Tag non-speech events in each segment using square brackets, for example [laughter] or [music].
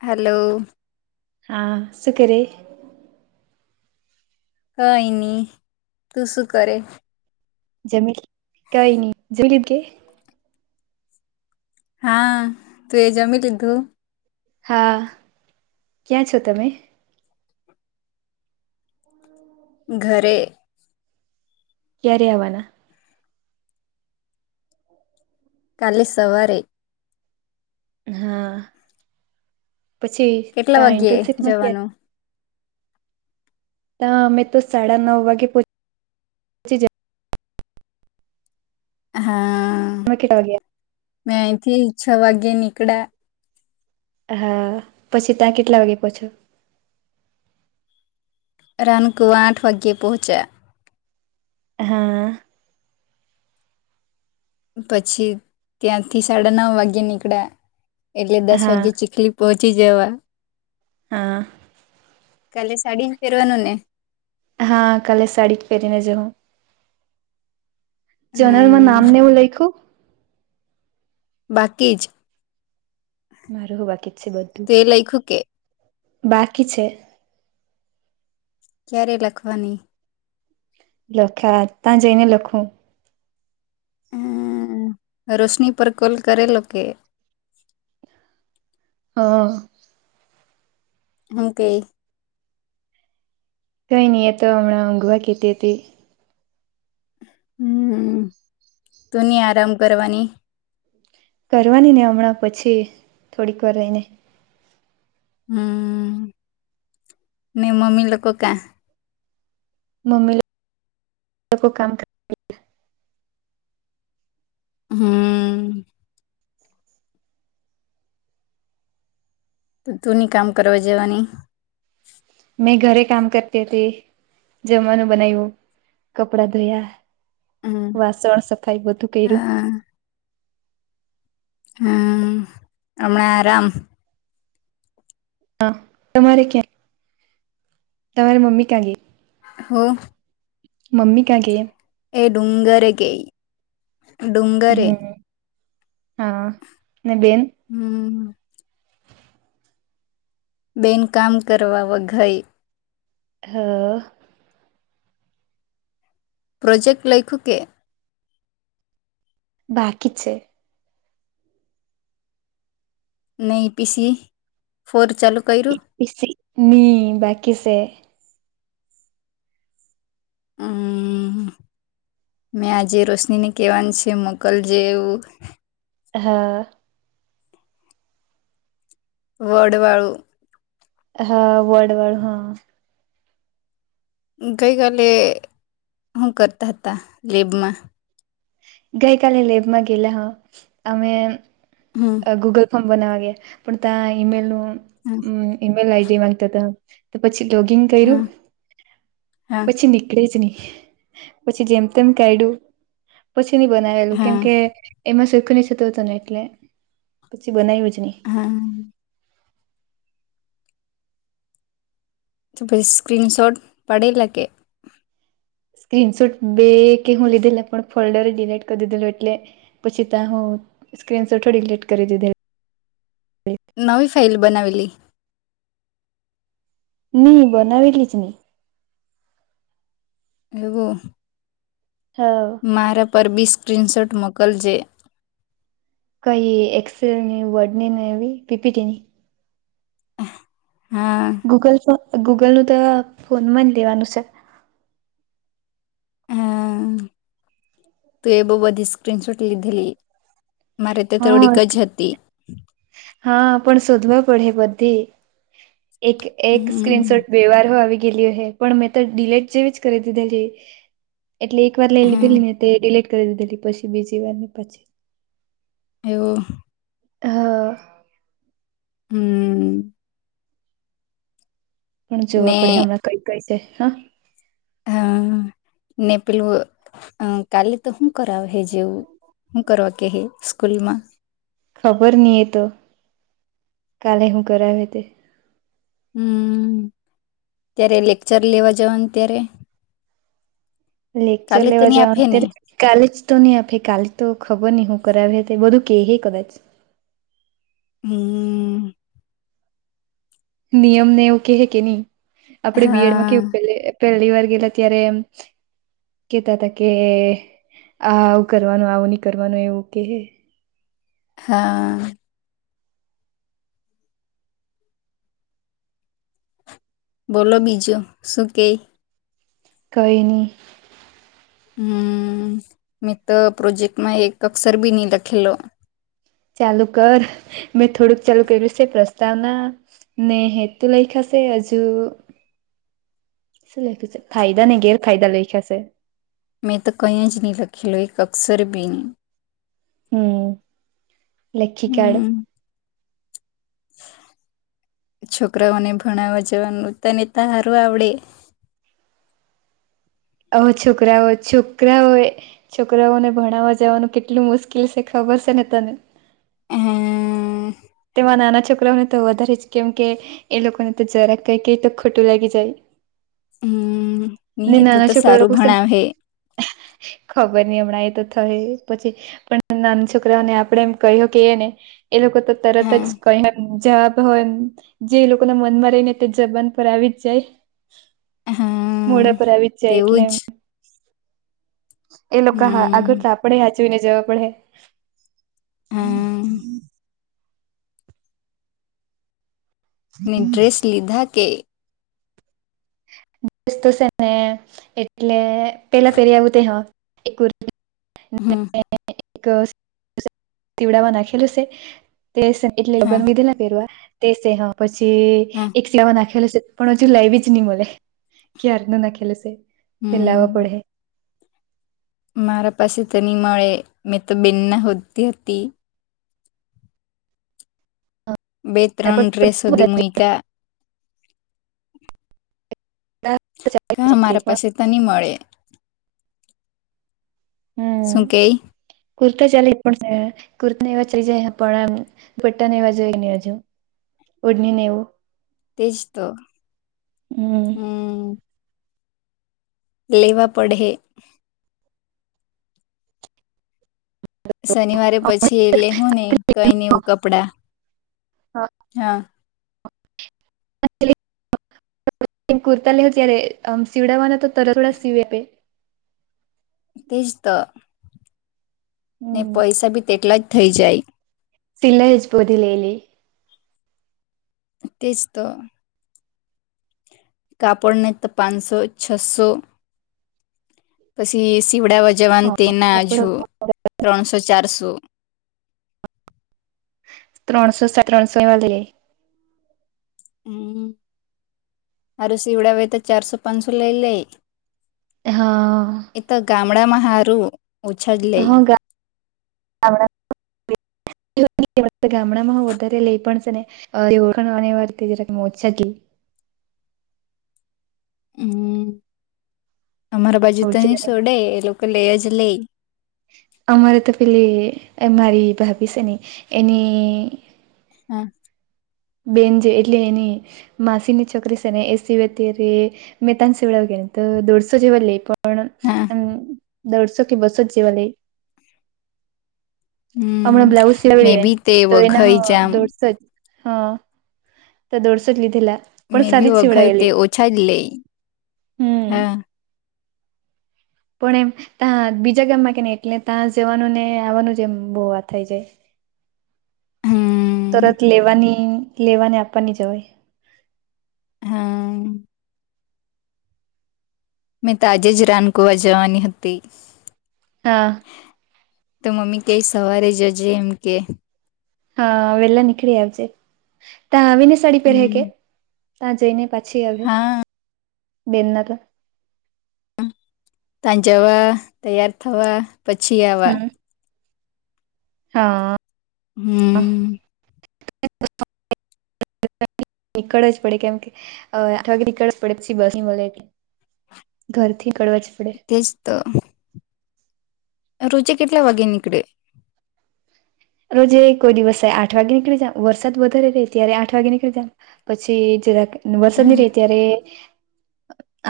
Hello! હા સુું કરે? કઈ નહી તું શું કરે? જમીલ કઈ ન જમીલ કે? હા તું એ જમી લીધું? હા ક્યાં છો તમે? ઘરે ક્યારે આવનના? કાલે સવારે હા પછી કેટલા ત્યા વાગ્યે ઇન્ટનશીપમાં ક્યા? જવાનું ત મેં તો સાડા નવ વાગે પ હા મ કેટ આવ્યા? મેહથી છ વાગે નીકળ્યા. હા પછી ત્યાં કેટલા વાગે પહોંછો? રાનકો આઠ વાગે પહોંચ્યા. હા પછી ત્યાંથી સાડા નવ વાગે નીકળ્યા એટલે દસ હા વાગે ચીખલી પહોંચી જવા હા કાલે સાડી પહેરવાનું ને? હા કાલે શાડી પહેરીને જવાનુ. જનલમાં હમ નામ ને એવું લખું? બાકી જ મારું હું બાકી જ છે બધુ તો એ લઈખ્યું કે? બાકી છે. ક્યારે લખવાની? લખા ત જઈને લખું. હમ રોશની પર કોલ કરેલો કે? હા હમ કે થંઈ ન એ તો હણા ઊઘવા કેતી હતી. હમ તું નની આરામ કરવાની કરવાની ને હમણાં પછી થોડીક વાર રહીને હમ ને મમ્મી લોકો ક્યાં? મમ્મી લો [unintelligible] કો કામ કરે હમ તો તુંની કામ કરવા જવાની. મેં ઘરે કામ કરતી હતી જમવાનું બનાવ્યું કપડા ધોયા હમ વાસણ સફાઈ બધું કર્યુ હા હમ હમણા આરામ હા તમારે ક્યાં. તમારી મમ્મી કયાં ગઇ. હો મમ્મી કયાં ગઇ. એ ડુંગરે ગઈ. ડુંગરે હમ હા ને બેન હમ બેન કામ કરવા વઘાઈ. હ. પ્રોજેક્ટ લઈખુ કે. બાકી જ છે. ન ઇ પીસી ફોર ચાલુ કર્યુ. પીસી ની બાકી છે. આ મેં આજે રોશનીને કહેવાની છે મોકલ જે એવુ હા. વડવાળુ હા વડ વડ હા. ગઈકાલે હું કરતા હતા લેબમા ગઈકાલે લેબમાં ગેલા હ અમે હમ્મ ગુગલ ફોર્મ બનાવા ગયા પણ ત્યાં ઈમેલનુ હ ઈમેલ આઈડી માંગતા હતા. તો પછી જોગિંગ હ કર્યું હા પછીની. નીકળેજ ની પછી જેમ તેમ કાઢયું પછી ની બનાવેલું હા કેમ કે એમાં સરખું ની થતું હતું ને એટલે પછી બનાવ્યું જ ની હા તો પછી સ્ક્રીન શોટ પાડેલા કે સ્ક્રીન શોટ બે કે હું લીધેલા પણ ફોલ્ડર ડિલીટ કરી દીધેલું એટલે પછી ત્યાં હું સ્ક્રી સોટ થોડી દીલીટ કરી દીધેલાં નવી ફાઇલ બનાવેલી ની બનાવેલી જ નહી. એવુ હા મારા પર બી સ્ક્રીનશોટ મોકલજે કઈ એક્સેલ ની વર્ડની એવી પીપીટીની હા ગૂગલ ફોન ગૂગલનું તો ફોનમાં જ લેવાનું છે. હમ તો એ બોવ બધી સ્ક્રીનશોટ લીધેલી. મારે તો હા થોડીક જ હતી. હા પણ શોધવા પડે બધી એક એક સ્ક્રીનશોટ હમ બેવ વાર આવી ગેલી હ પણ મેં તો ડિલેટ જેવી જ કરી દીધેલી. એટલે એક વાર લઈ હા લીધેલી ને તે ડિલીટ કરી દીધેલી પછી, બીજી વાર ની પછી. એવો હા હમ્મ પણ જોવા ને પડે હમણાં કઈ કઈ છે, હા હા નેપીલ હ કાાલ તો હું કરાવ હે જેવું હું કરવા કે સ્કૂલમા ખબર નહી એ તો કાલે હું કરાવ તે હમ ત્યારે લેકચર લેવા જવાનું ત્યારે લેક્ચર કાલે તો લેવા નહી આપે જવાનું ને અત્યારે કાલે જ તો નહી આપે કાલે તો ખબર નહી હું કરાવે બધું કે હ કદાચ હમ નિયમ ને એવું કેહે કે નહી આપડે બીએડમાં કે હા પહેલી વાર ગેલા ત્યારે એમ કેતા હતા કે આ આવું કરવાનું આવું નહી કરવાનું એવું કે હે હા. બોલો બીજો શું કે કઈ નય હમ મે તો પ્રોજેક્ટમાં એક અક્ષર બી નહી લખેલો. ચાલુ કર. મેં થોડુંક ચાલુ કર્યું છે પ્રસ્તાવના ને હેતુ લખ્યોશે હજુ શું લખું છે ફાયદા ને ગેરફાયદા લખ્યા છે. મેં તો કંઈ જ નહીં લખેલું એક અક્સર બી ન હમ લખી કાઢ હમ છોકરાઓને ભણાવવા જવાનું તને તારું આવડે અ છોકરા હોય છોકરા હોય છોકરાઓને ભણાવવા જવાનું કેટલું મુશ્કેલ છે ખબર છે ને તને. [unintelligible] તેમાં નાના છોકરાઓને તો વધારે જ કેમ કે એ લોકોને તો જરાક કઈ કઇએ તો ખોટું લાગી જાય. હમ ને નહી તું નાના તો છોકરા સારું છે ને ભણાવે ખબર નહી હમણાં એ તો થઈ પછી પણ નાના છોકરાઓને આપડે એમ કહ્યું કે એને એ લોકો તો તરત હા જ કઈમ જવાબ હોય એમ. જે લોકોના મનમાં રહી ને તે જબાન પર આવી જ જાય હા મોડા પર આવી જ. જાય એટલે તેવું જ એ લોકો હા હમ આગળ આપડે હાચવીને જવા પડે. હા ને ડ્રેસ લીધા કે ડ્રેસ તો છે ને એટલે પેલા પેરી આવું તે હ એક હમ. એક પીવડા નાખેલું છે તે એટલે હા લગ્ન વિધિ પહેરવા તેસે હા પછી હા એક સલાવા નાખેલા છે. પણ હજું લાઈવી જ નઈ મલે ક્યારનો નાખેલે સે તે લાવા હમ પડે. મારા પાસે તેની મળે મેં તો બેનના હોતી હતી. બે હમ ત્રણ ડ્રેસ મૂક્યા. કા મારા પાસે તો નહી મળે. હમ. શું કે? કુર્તા ચાલે પણ કુર્તા એવા ચલી જાય પણ એમ પટ્ટા નેવા જોઈને હજુ ઓઢણી ને એવું તેજ તો હમ હમ્મ લેવા પડે હે. શનિવારે પછી એ લે હું ને કઈને એવું કપડા હા [inaudible] કુર્તા લેવા જ્યારે સીવડાવાના તરત થોડી સીવી આપે. તેજ તો. ને હમ પૈસા બી તેટલા જ થઈ જાય. સિલાઈ જ [unintelligible] તેજ તો કાપડને તો પાંચસો છસો પછી સીવડાવા જવાન તે હા ના કાપડ હજુ ત્રણસો ચારસો ત્રણસો સા ત્રણસો એવા તો લેય હમ અરે શિવડાવે તો ચારસો પાંચસો લઈ લે હા. એ તો ગામડામાં હારું ઓછા જ લે હા [unintelligible] ગામડામાં હો વધારે લઈ પણ છે ને [unintelligible] હમ અમારા બાજુ ઓળખી તોની સોડે એ લોકો લે જ લે અમારે તો પેલી મારી ભાભી છે ને એની હા. બેન જે એટલે એની માસી ની છોકરી છે ને એ સિવે ત્યારે મેતા જ સેવડાવ ને તો દોઢસો જેવા લઈ પણ હા પણ દોઢસો થી બસો જેવા જ લેય હમ અમણાં બ્લાઉઝ મે બી તે [unintelligible] તો એના હો વઘઈ જામ દોઢસો જ હ તો દોઢસો જ લીધેલા પણ મે બી સાદી જ વઘઈ તે શિવડાવેલી ઓછા જ લઈ હમ હા પણ એ ત્યા બીજા ગામમાં કેને એટલે ત્યાં જવાનું ને આવવાનું જ એમ બો વા થઈ જાય. હમ્મ તરત લેવાની લેવાને આપવાની જવાય. હા મેંતો આજે જ રાનકુવા જવાની હતી. હા. તો મમ્મી કે સવારે જજે એમ કે હા વેલા નીકળી આવજે ત્યાં આવીને સાડી પહેરે કે હમ ત્યાં જઈને પછી હવે હા બેન ના તા ત્યાં જવા તૈયાર થવા પછી આવા હમ. હા. હમ્મ. નીકળવા જ પડે કેમ કે આઠ વાગે નીકળવા જ પડે પછી બસ ની મળે ઘર થી નીકળવા જ પડે તેજ તો રોજે કેટલા વાગે નીકળે રોજે કોઈ દિવસે આઠ વાગે નીકળી જામ વરસાદ વધારે રેય ત્યારે આઠ વાગે નીકળી જામ પછી જરા વરસાદ ની હા રેય ત્યારે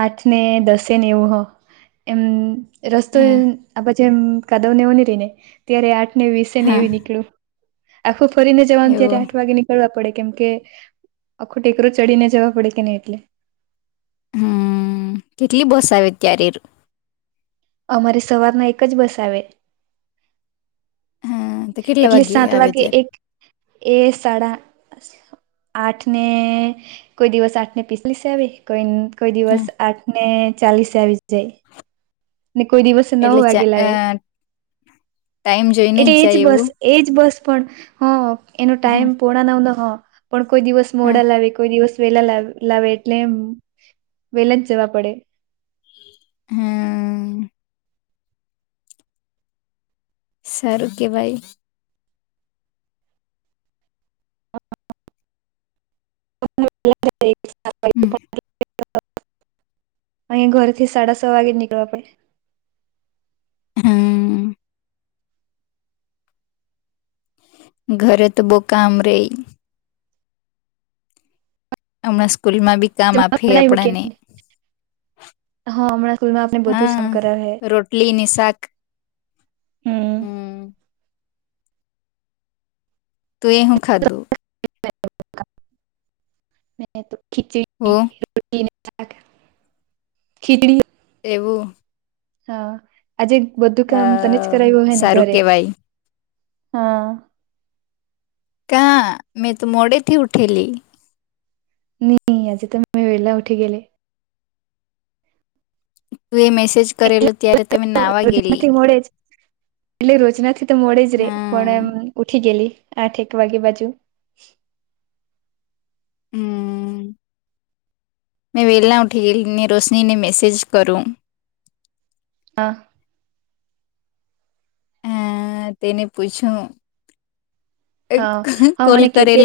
આઠ ને દસે ને એવું હ એમ રસ્તો હા આ પછી એમ કાદવ ને એવું ની રે ને ત્યારે આઠ ને વીસે ને હા એવી નીકળે આખું ફરીને જવાનું ત્યારે એવું આઠ વાગે નીકળ વા પડે કેમ કે અખો ટેકરું ચડીને જવા પડે કે નહી એટલે હમ કેટલી બસ આવે ત્યારે અમારે સવારના એક જ બસ આવે, હા તો કેટલા એટલે વાગ્યે સાત આવે વાગે ત્યારે એક એ સાડા આઠ ને કોઈ દિવસ આઠ ને પીસલી સ આવે, કોઈ કોઈ હા દિવસ આઠ ને ચાલીસે આવી જાય. ને કોઈ દિવસે નવ એટલે ચા વાગેલા અ હોય ટાઈમ જોઈને જ એટલે એજ જાય બસ એવું એજ બસ પણ હ એનો હા ટાઈમ પોણા નોવ નો હ પણ કોઈ દિવસ હા મોડા લાવે કોઈ દિવસ વેલા લાવે એટલે વેલા જ જવા પડે. હમ્મ સારું કેવાય [unintelligible] હમ [unintelligible] અહી ઘર થી સાડા છ વાગે નીકળવા પડે હમ્મ ઘરે ત બો કામ રે, હમણા સ્કૂલમાં બી [unintelligible] આપણાને હ હમણાં સ્કૂલમાં આપણે [unintelligible] બધું જ કામ કરાવે હા રો લ્લીનસાક હમ હમ્મ તુ એ હું ખાધું. [unintelligible] હો [unintelligible] એવું હા, આજે બધું અ કામ તને જ કરાય્યું હોય ને સારું ઘરે કેવાય હા કા મેં તો મોડેથી ઉઠેલી. નહી આજે તો મેં વેળલા ઉઠી ગેલે તું એ મેસેજ કરેલો ત્યારે તમે નાવા ગયેલી ગેલી. રોજનાથી મોડે જ એટલે રોજનાથી તો મળે જ રે હા પણ એમ ઉઠી ગયેલી આઠ એક વાગે બાજુ હમ્મ મે વેલા ઉઠી ને રોશનીને મેસેજ કરું. હા હ તેને પૂછ્યું હા [unintelligible] હા કોલ મને કરેલા કેતી